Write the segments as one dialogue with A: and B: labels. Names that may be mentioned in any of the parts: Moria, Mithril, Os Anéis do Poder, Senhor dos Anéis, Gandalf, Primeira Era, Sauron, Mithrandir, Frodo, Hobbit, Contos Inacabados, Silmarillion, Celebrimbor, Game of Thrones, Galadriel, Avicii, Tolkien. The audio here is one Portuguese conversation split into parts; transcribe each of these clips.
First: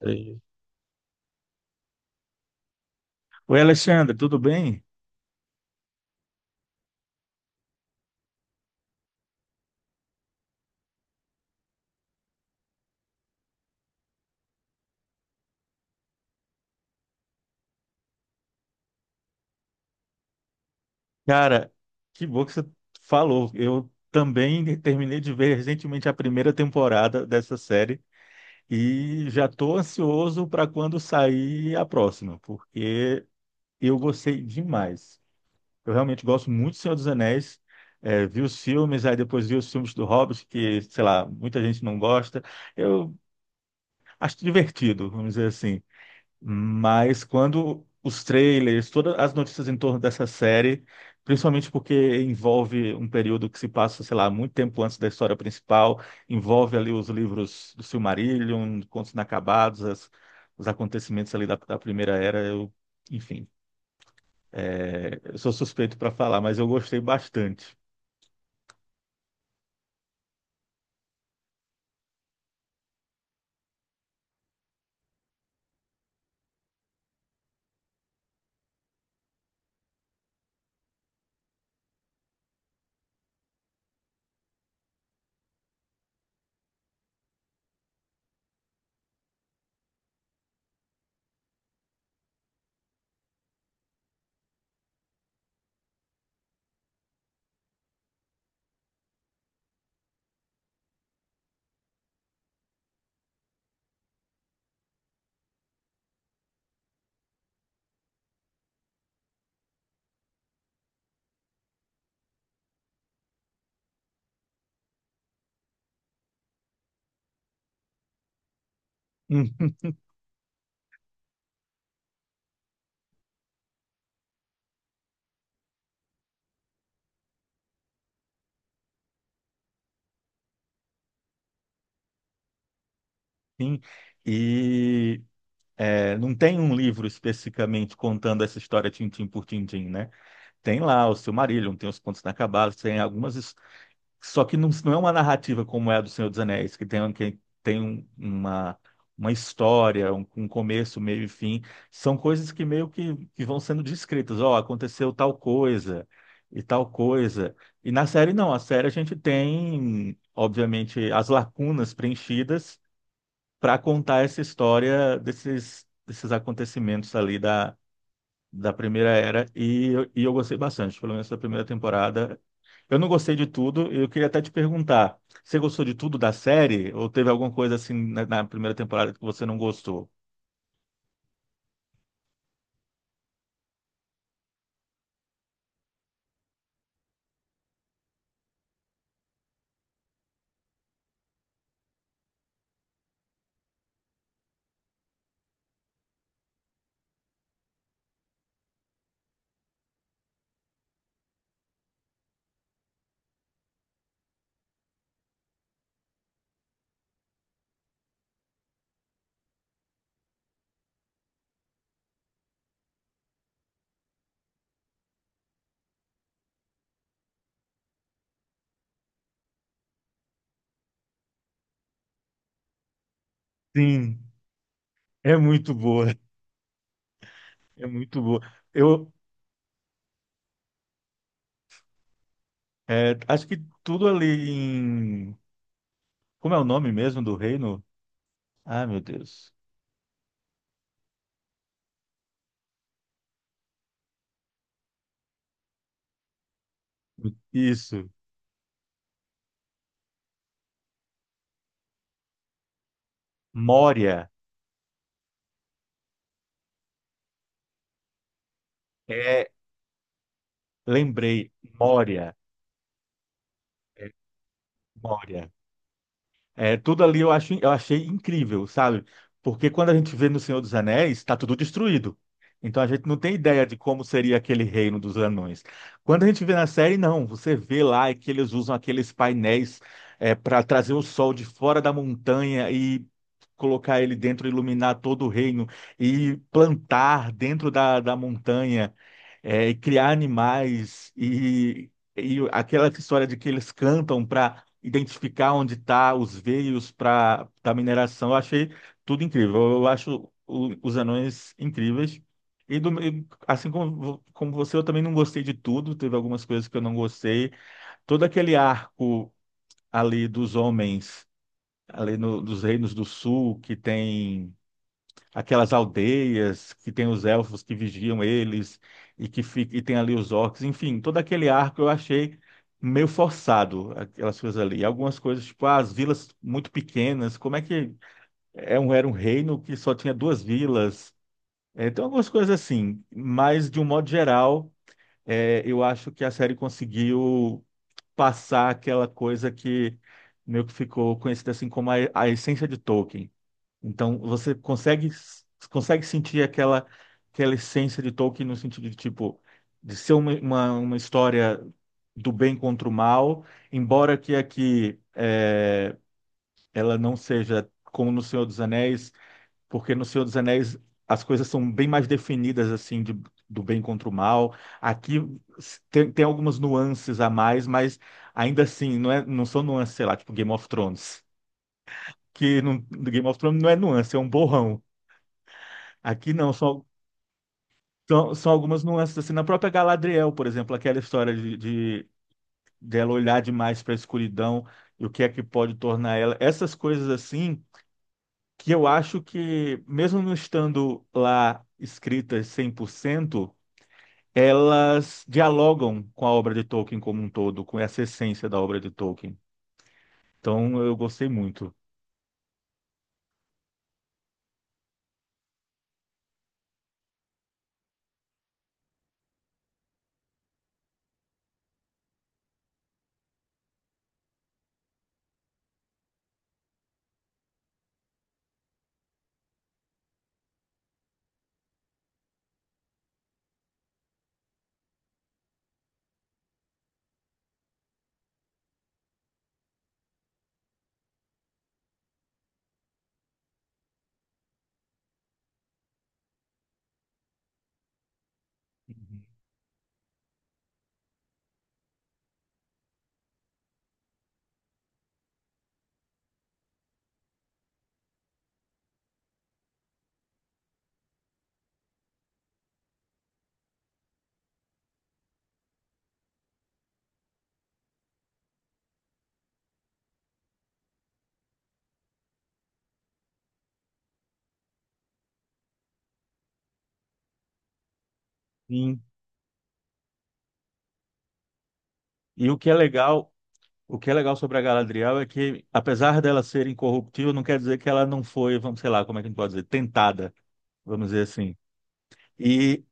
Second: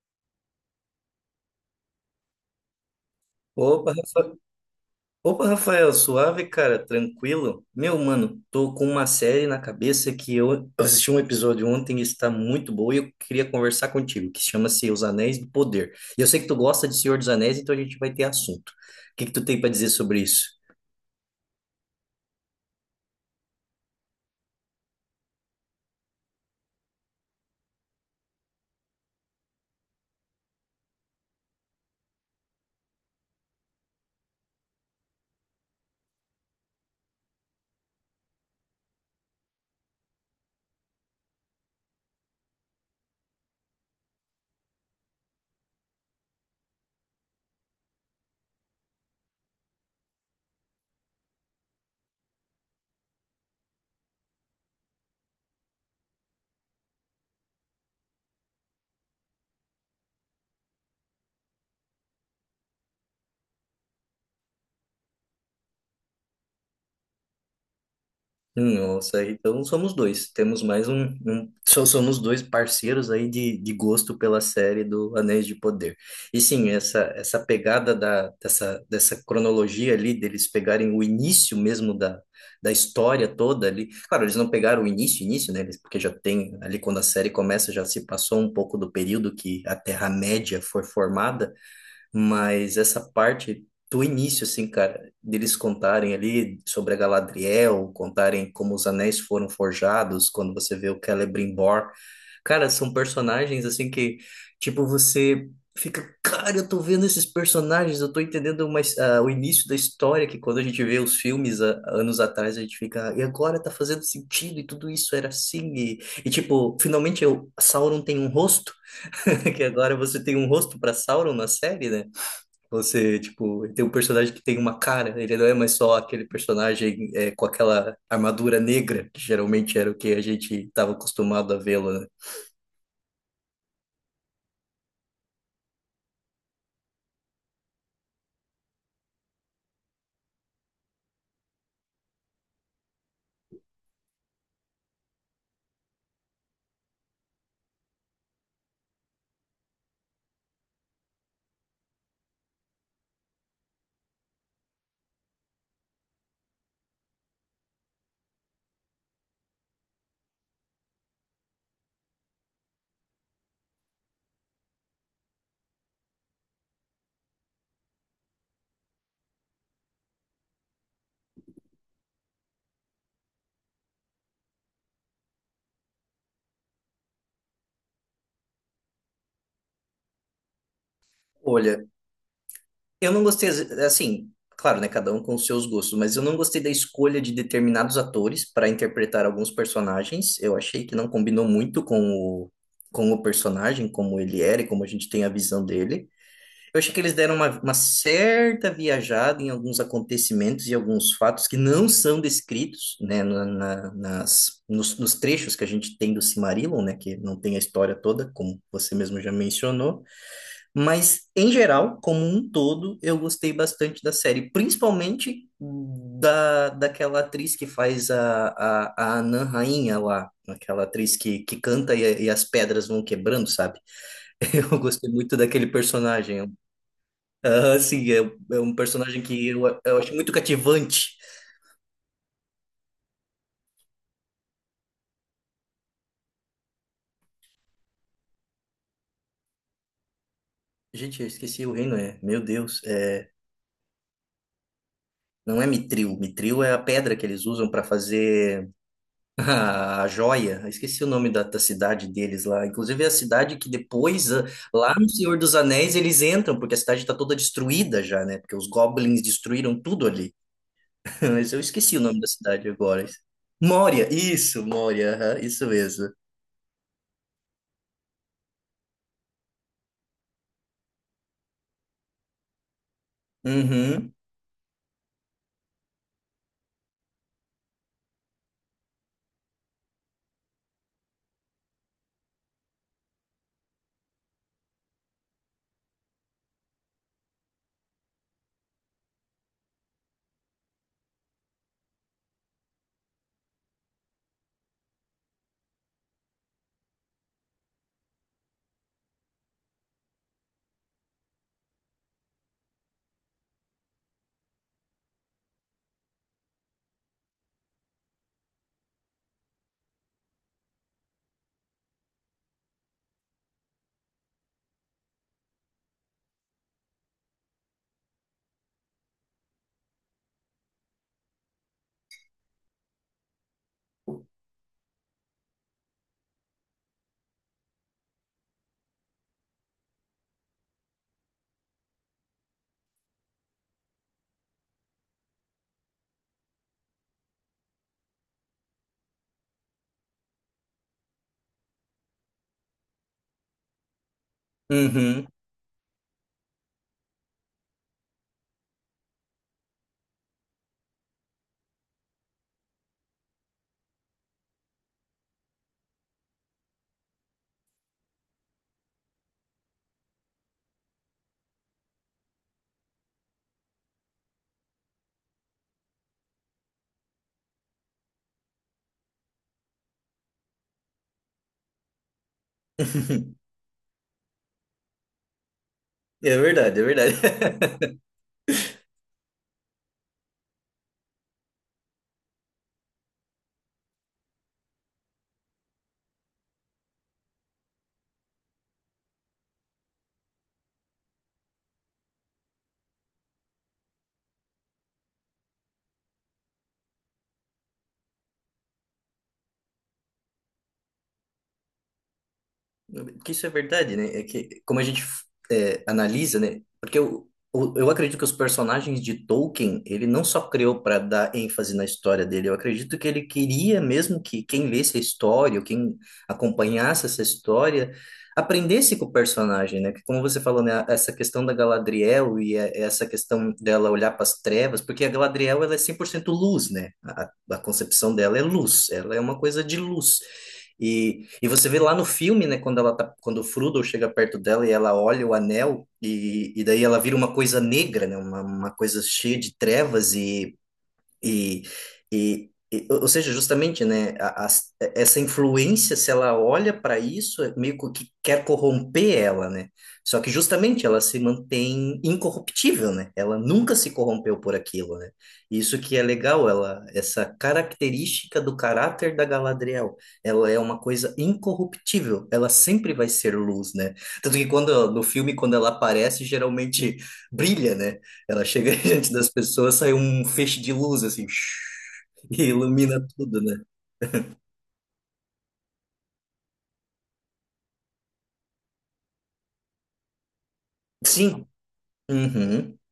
A: Entendi. Oi,
B: Opa,
A: Alexandre, tudo
B: Rafa...
A: bem?
B: Opa, Rafael, suave, cara, tranquilo? Meu, mano, tô com uma série na cabeça que eu assisti um episódio ontem e está muito boa e eu queria conversar contigo, que chama-se Os Anéis do Poder. E eu sei que tu gosta de Senhor dos Anéis, então a gente vai ter assunto. O que que tu tem para dizer sobre isso?
A: Cara, que bom que você falou. Eu também terminei de ver recentemente a primeira temporada dessa série e já estou ansioso para quando sair a próxima, porque eu gostei demais. Eu realmente gosto muito do Senhor dos Anéis. É, vi os filmes, aí depois vi os filmes do Hobbit, que, sei lá, muita gente não gosta. Eu acho divertido, vamos dizer assim. Mas quando os trailers, todas as notícias em torno dessa série, principalmente porque envolve um período que se passa, sei lá, muito tempo antes da história principal, envolve ali os livros do Silmarillion, Contos Inacabados, os acontecimentos ali da Primeira Era, eu, enfim, é, eu sou suspeito para falar, mas eu gostei bastante.
B: Nossa, então somos dois. Temos mais Só somos dois parceiros aí de gosto pela série do Anéis de Poder. E sim, essa pegada dessa cronologia ali, deles pegarem o início mesmo da história toda ali. Claro, eles não pegaram o início, início, né? Porque já tem ali quando a série começa, já se passou um pouco do período que a Terra-média foi formada. Mas essa parte do início, assim, cara, deles contarem ali sobre a Galadriel, contarem como os anéis foram forjados, quando você vê o Celebrimbor. Cara, são personagens, assim, que, tipo, você fica, cara, eu tô vendo esses personagens, eu tô entendendo mais, ah, o início da história, que quando a gente vê os filmes ah, anos atrás, a gente fica, e agora tá fazendo sentido, e tudo isso era assim, e tipo, finalmente eu, Sauron tem um rosto, que agora você tem um rosto para Sauron na série, né? Você, tipo, ele tem um personagem que tem uma cara, ele não é mais só aquele personagem é, com aquela armadura negra, que geralmente era o que a gente estava acostumado a vê-lo, né?
A: Enfim, e é, não tem um livro especificamente contando essa história tintim por tintim, né? Tem lá o Silmarillion, tem os Contos Inacabados, tem algumas. Só que não é uma narrativa como é a do Senhor dos Anéis, que tem, um, uma história, um começo, meio e fim. São coisas que meio que vão sendo descritas. Ó, aconteceu tal coisa. E na série, não. A série a gente tem, obviamente, as lacunas preenchidas para contar essa história desses acontecimentos ali da primeira era e, eu gostei bastante, pelo menos da primeira temporada. Eu não gostei de tudo, eu queria até te perguntar, você gostou de tudo da série ou teve alguma coisa assim na primeira temporada que você não gostou?
B: Olha, eu não gostei, assim, claro, né, cada um com os seus gostos, mas eu não gostei da escolha de determinados atores para interpretar alguns personagens. Eu achei que não combinou muito com com o personagem, como ele era e como a gente tem a visão dele. Eu achei que eles deram uma certa viajada em alguns acontecimentos e alguns fatos que não são descritos, né, nos trechos que a gente tem do Silmarillion, né, que não tem a história toda, como você mesmo já mencionou, mas em geral, como um todo, eu gostei bastante da série, principalmente daquela atriz que faz a Anã Rainha lá, aquela atriz que canta e as pedras vão quebrando, sabe?
A: Sim,
B: Eu gostei
A: é
B: muito daquele
A: muito boa,
B: personagem, ah,
A: é
B: sim, é,
A: muito boa.
B: é um
A: Eu
B: personagem que eu acho muito cativante.
A: é, acho que tudo ali em... Como é o nome mesmo do reino? Ah, meu Deus.
B: Gente, eu esqueci o reino, é. Meu Deus, é, não é Mithril. Mithril é a pedra que eles usam para
A: Isso,
B: fazer a joia. Eu esqueci o nome da cidade deles lá. Inclusive é a cidade que
A: Moria.
B: depois, ah, lá no Senhor dos Anéis, eles entram, porque a cidade está toda destruída já, né? Porque os goblins
A: É,
B: destruíram tudo ali.
A: lembrei,
B: Mas eu esqueci o nome da
A: Moria.
B: cidade agora.
A: É,
B: Moria, isso, Moria, aham,
A: Moria.
B: isso mesmo.
A: É, tudo ali eu acho, eu achei incrível, sabe? Porque quando a gente vê no Senhor dos Anéis, está tudo destruído. Então a gente não tem ideia de como
B: Uhum,
A: seria aquele reino dos anões. Quando a gente vê na série, não. Você vê lá é que eles usam aqueles painéis para trazer o sol de fora da montanha e colocar ele dentro, iluminar todo o reino e plantar dentro da montanha, é, e criar animais e aquela história de que eles cantam para identificar onde está os veios para da mineração. Eu achei tudo incrível. Eu acho os anões incríveis. Assim como, como você, eu também não gostei de tudo. Teve algumas coisas que eu não gostei. Todo aquele arco ali dos homens, ali no, dos reinos do sul, que tem aquelas aldeias que tem os elfos que vigiam eles e que fica, e tem ali os orcs, enfim, todo aquele arco eu achei meio forçado aquelas coisas ali. Algumas coisas tipo ah, as vilas muito pequenas, como é que é um, era um reino que só tinha duas vilas? É, tem algumas coisas assim, mas de um modo geral, é, eu acho que a série conseguiu passar aquela coisa que meio que ficou conhecida assim como a essência de Tolkien então você consegue
B: uhum.
A: consegue sentir aquela aquela essência de Tolkien no sentido de tipo de ser uma história do bem contra o mal, embora que aqui é, ela não seja como no Senhor dos Anéis, porque no Senhor dos Anéis as coisas são bem mais definidas assim de, do bem contra o mal. Aqui tem, tem algumas nuances a mais, mas ainda assim não é não são nuances, sei lá, tipo Game of Thrones. Que no Game of Thrones não é nuance, é um borrão. Aqui
B: É
A: não,
B: verdade, é
A: são,
B: verdade.
A: são, são algumas nuances. Assim, na própria Galadriel, por exemplo, aquela história de dela olhar demais para a escuridão e o que é que pode tornar ela. Essas coisas assim, que eu acho que, mesmo não estando lá escritas 100%, elas dialogam com a obra de Tolkien como um todo, com essa essência da obra de Tolkien. Então, eu gostei muito.
B: Porque isso é verdade, né? É que como a gente é, analisa, né? Porque eu, eu acredito que os personagens de Tolkien, ele não só criou para dar ênfase na história dele, eu acredito que ele queria mesmo que quem lesse a história, ou quem acompanhasse essa história, aprendesse com o personagem, né? Que como você falou, né? Essa questão da Galadriel essa questão dela olhar para as trevas, porque a Galadriel, ela é 100% luz, né? A concepção dela é luz, ela é uma coisa de luz. E você vê lá no filme, né, quando ela tá, quando o Frodo chega perto dela e ela olha o anel, e daí ela vira uma coisa negra, né, uma coisa
A: Uhum.
B: cheia de trevas, e, ou seja, justamente, né, essa influência, se ela olha para isso, é meio que quer corromper ela, né? Só que justamente ela se mantém incorruptível, né? Ela nunca se corrompeu por aquilo, né? Isso que é legal, ela, essa característica do caráter da Galadriel, ela é uma coisa incorruptível, ela sempre vai ser luz, né? Tanto que quando no filme, quando ela aparece, geralmente brilha, né? Ela chega
A: Sim.
B: diante das pessoas, sai um feixe de luz, assim, e
A: E o que é
B: ilumina
A: legal,
B: tudo, né?
A: O que é legal sobre a Galadriel é que, apesar dela ser incorruptível, não quer dizer que ela não foi, vamos, sei lá, como é que a gente pode dizer, tentada, vamos dizer
B: Sim.
A: assim.
B: Uhum.
A: E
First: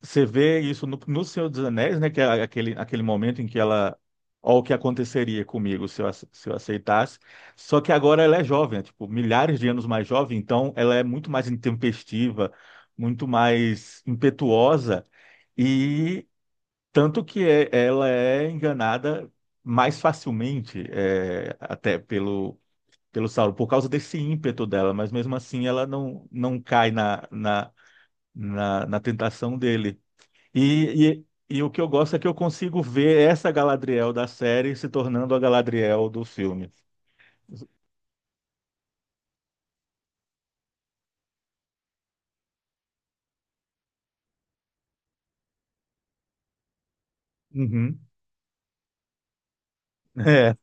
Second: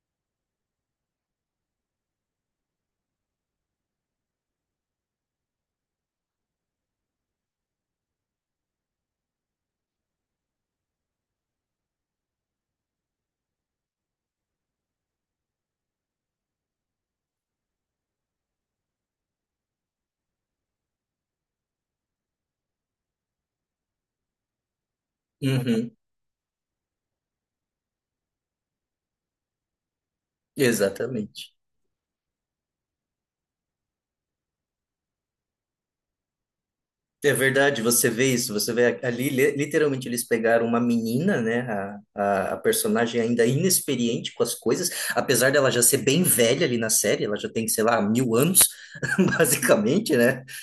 A: você vê isso no, no Senhor dos Anéis, né, que é aquele, aquele momento em que ela, ó, o que aconteceria comigo se eu, se eu aceitasse. Só que agora ela é jovem, é, tipo, milhares de anos mais jovem, então ela é muito mais intempestiva, muito mais impetuosa. Tanto que ela é enganada mais facilmente, é, até pelo, pelo Sauron, por causa desse ímpeto dela, mas mesmo assim ela
B: Uhum.
A: não cai na, na, na tentação dele. E,
B: Exatamente.
A: e o que eu gosto é que eu consigo ver essa Galadriel da série se tornando a Galadriel do filme.
B: É verdade, você vê isso, você vê literalmente, eles pegaram uma menina, né? A personagem ainda inexperiente com as coisas, apesar dela já ser bem velha ali na série, ela já tem, sei
A: Uhum.
B: lá, 1000 anos, basicamente, né?
A: É,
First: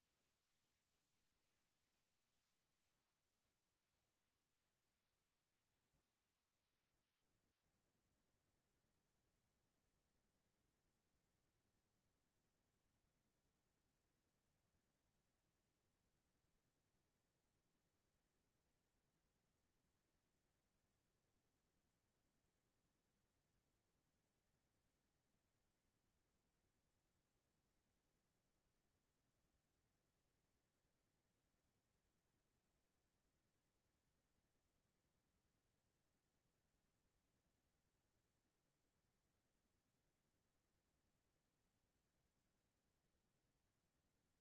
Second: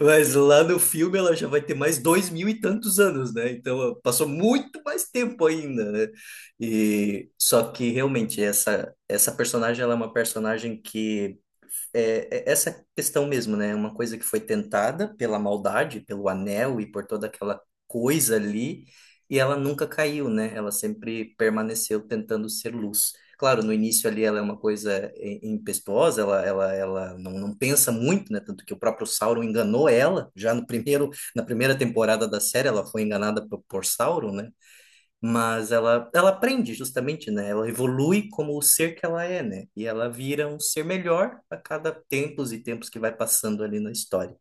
B: Mas lá no filme ela já vai ter mais 2000 e tantos anos, né? Então ela passou muito mais tempo ainda, né? E só que realmente essa personagem ela é uma personagem que é, é essa questão mesmo, né? Uma coisa que foi tentada pela maldade, pelo anel e por toda aquela coisa ali, e ela nunca caiu, né? Ela sempre permaneceu tentando ser luz. Claro, no início ali ela é uma coisa i- impetuosa, ela não, não pensa muito, né? Tanto que o próprio Sauron enganou ela, já no primeiro, na primeira temporada da série ela foi enganada por Sauron, né? Mas ela aprende justamente, né? Ela evolui como o ser que ela é, né? E ela vira um ser melhor a cada tempos e tempos que vai passando ali na história.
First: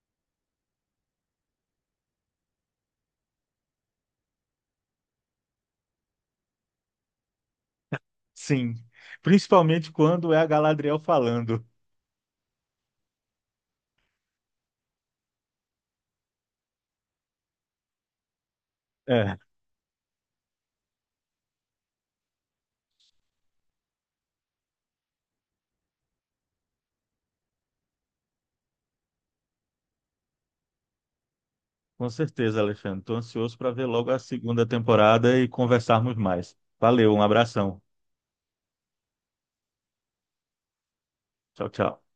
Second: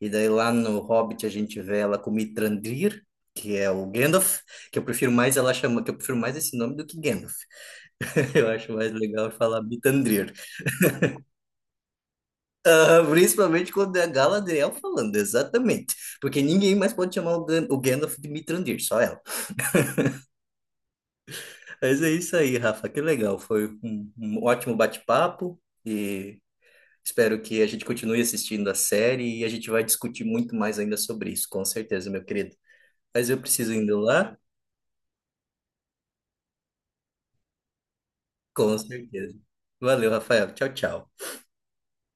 B: E daí lá no Hobbit a gente vê ela com Mithrandir, que é o Gandalf, que eu prefiro mais ela chama, que eu prefiro mais esse nome do que Gandalf. Eu acho
A: sim.
B: mais legal falar
A: Principalmente quando
B: Mithrandir.
A: é a Galadriel falando.
B: Ah, principalmente quando é a Galadriel falando, exatamente. Porque ninguém mais pode chamar o Gandalf de Mithrandir, só ela.
A: É.
B: Mas é isso aí, Rafa. Que legal. Foi um ótimo bate-papo e espero que a gente continue assistindo a série e a gente vai discutir muito mais ainda sobre isso, com certeza,
A: Com
B: meu querido.
A: certeza, Alexandre. Estou
B: Mas eu
A: ansioso para
B: preciso
A: ver
B: indo
A: logo a
B: lá?
A: segunda temporada e conversarmos mais. Valeu, um abração.
B: Com certeza. Valeu, Rafael. Tchau, tchau.
A: Tchau, tchau.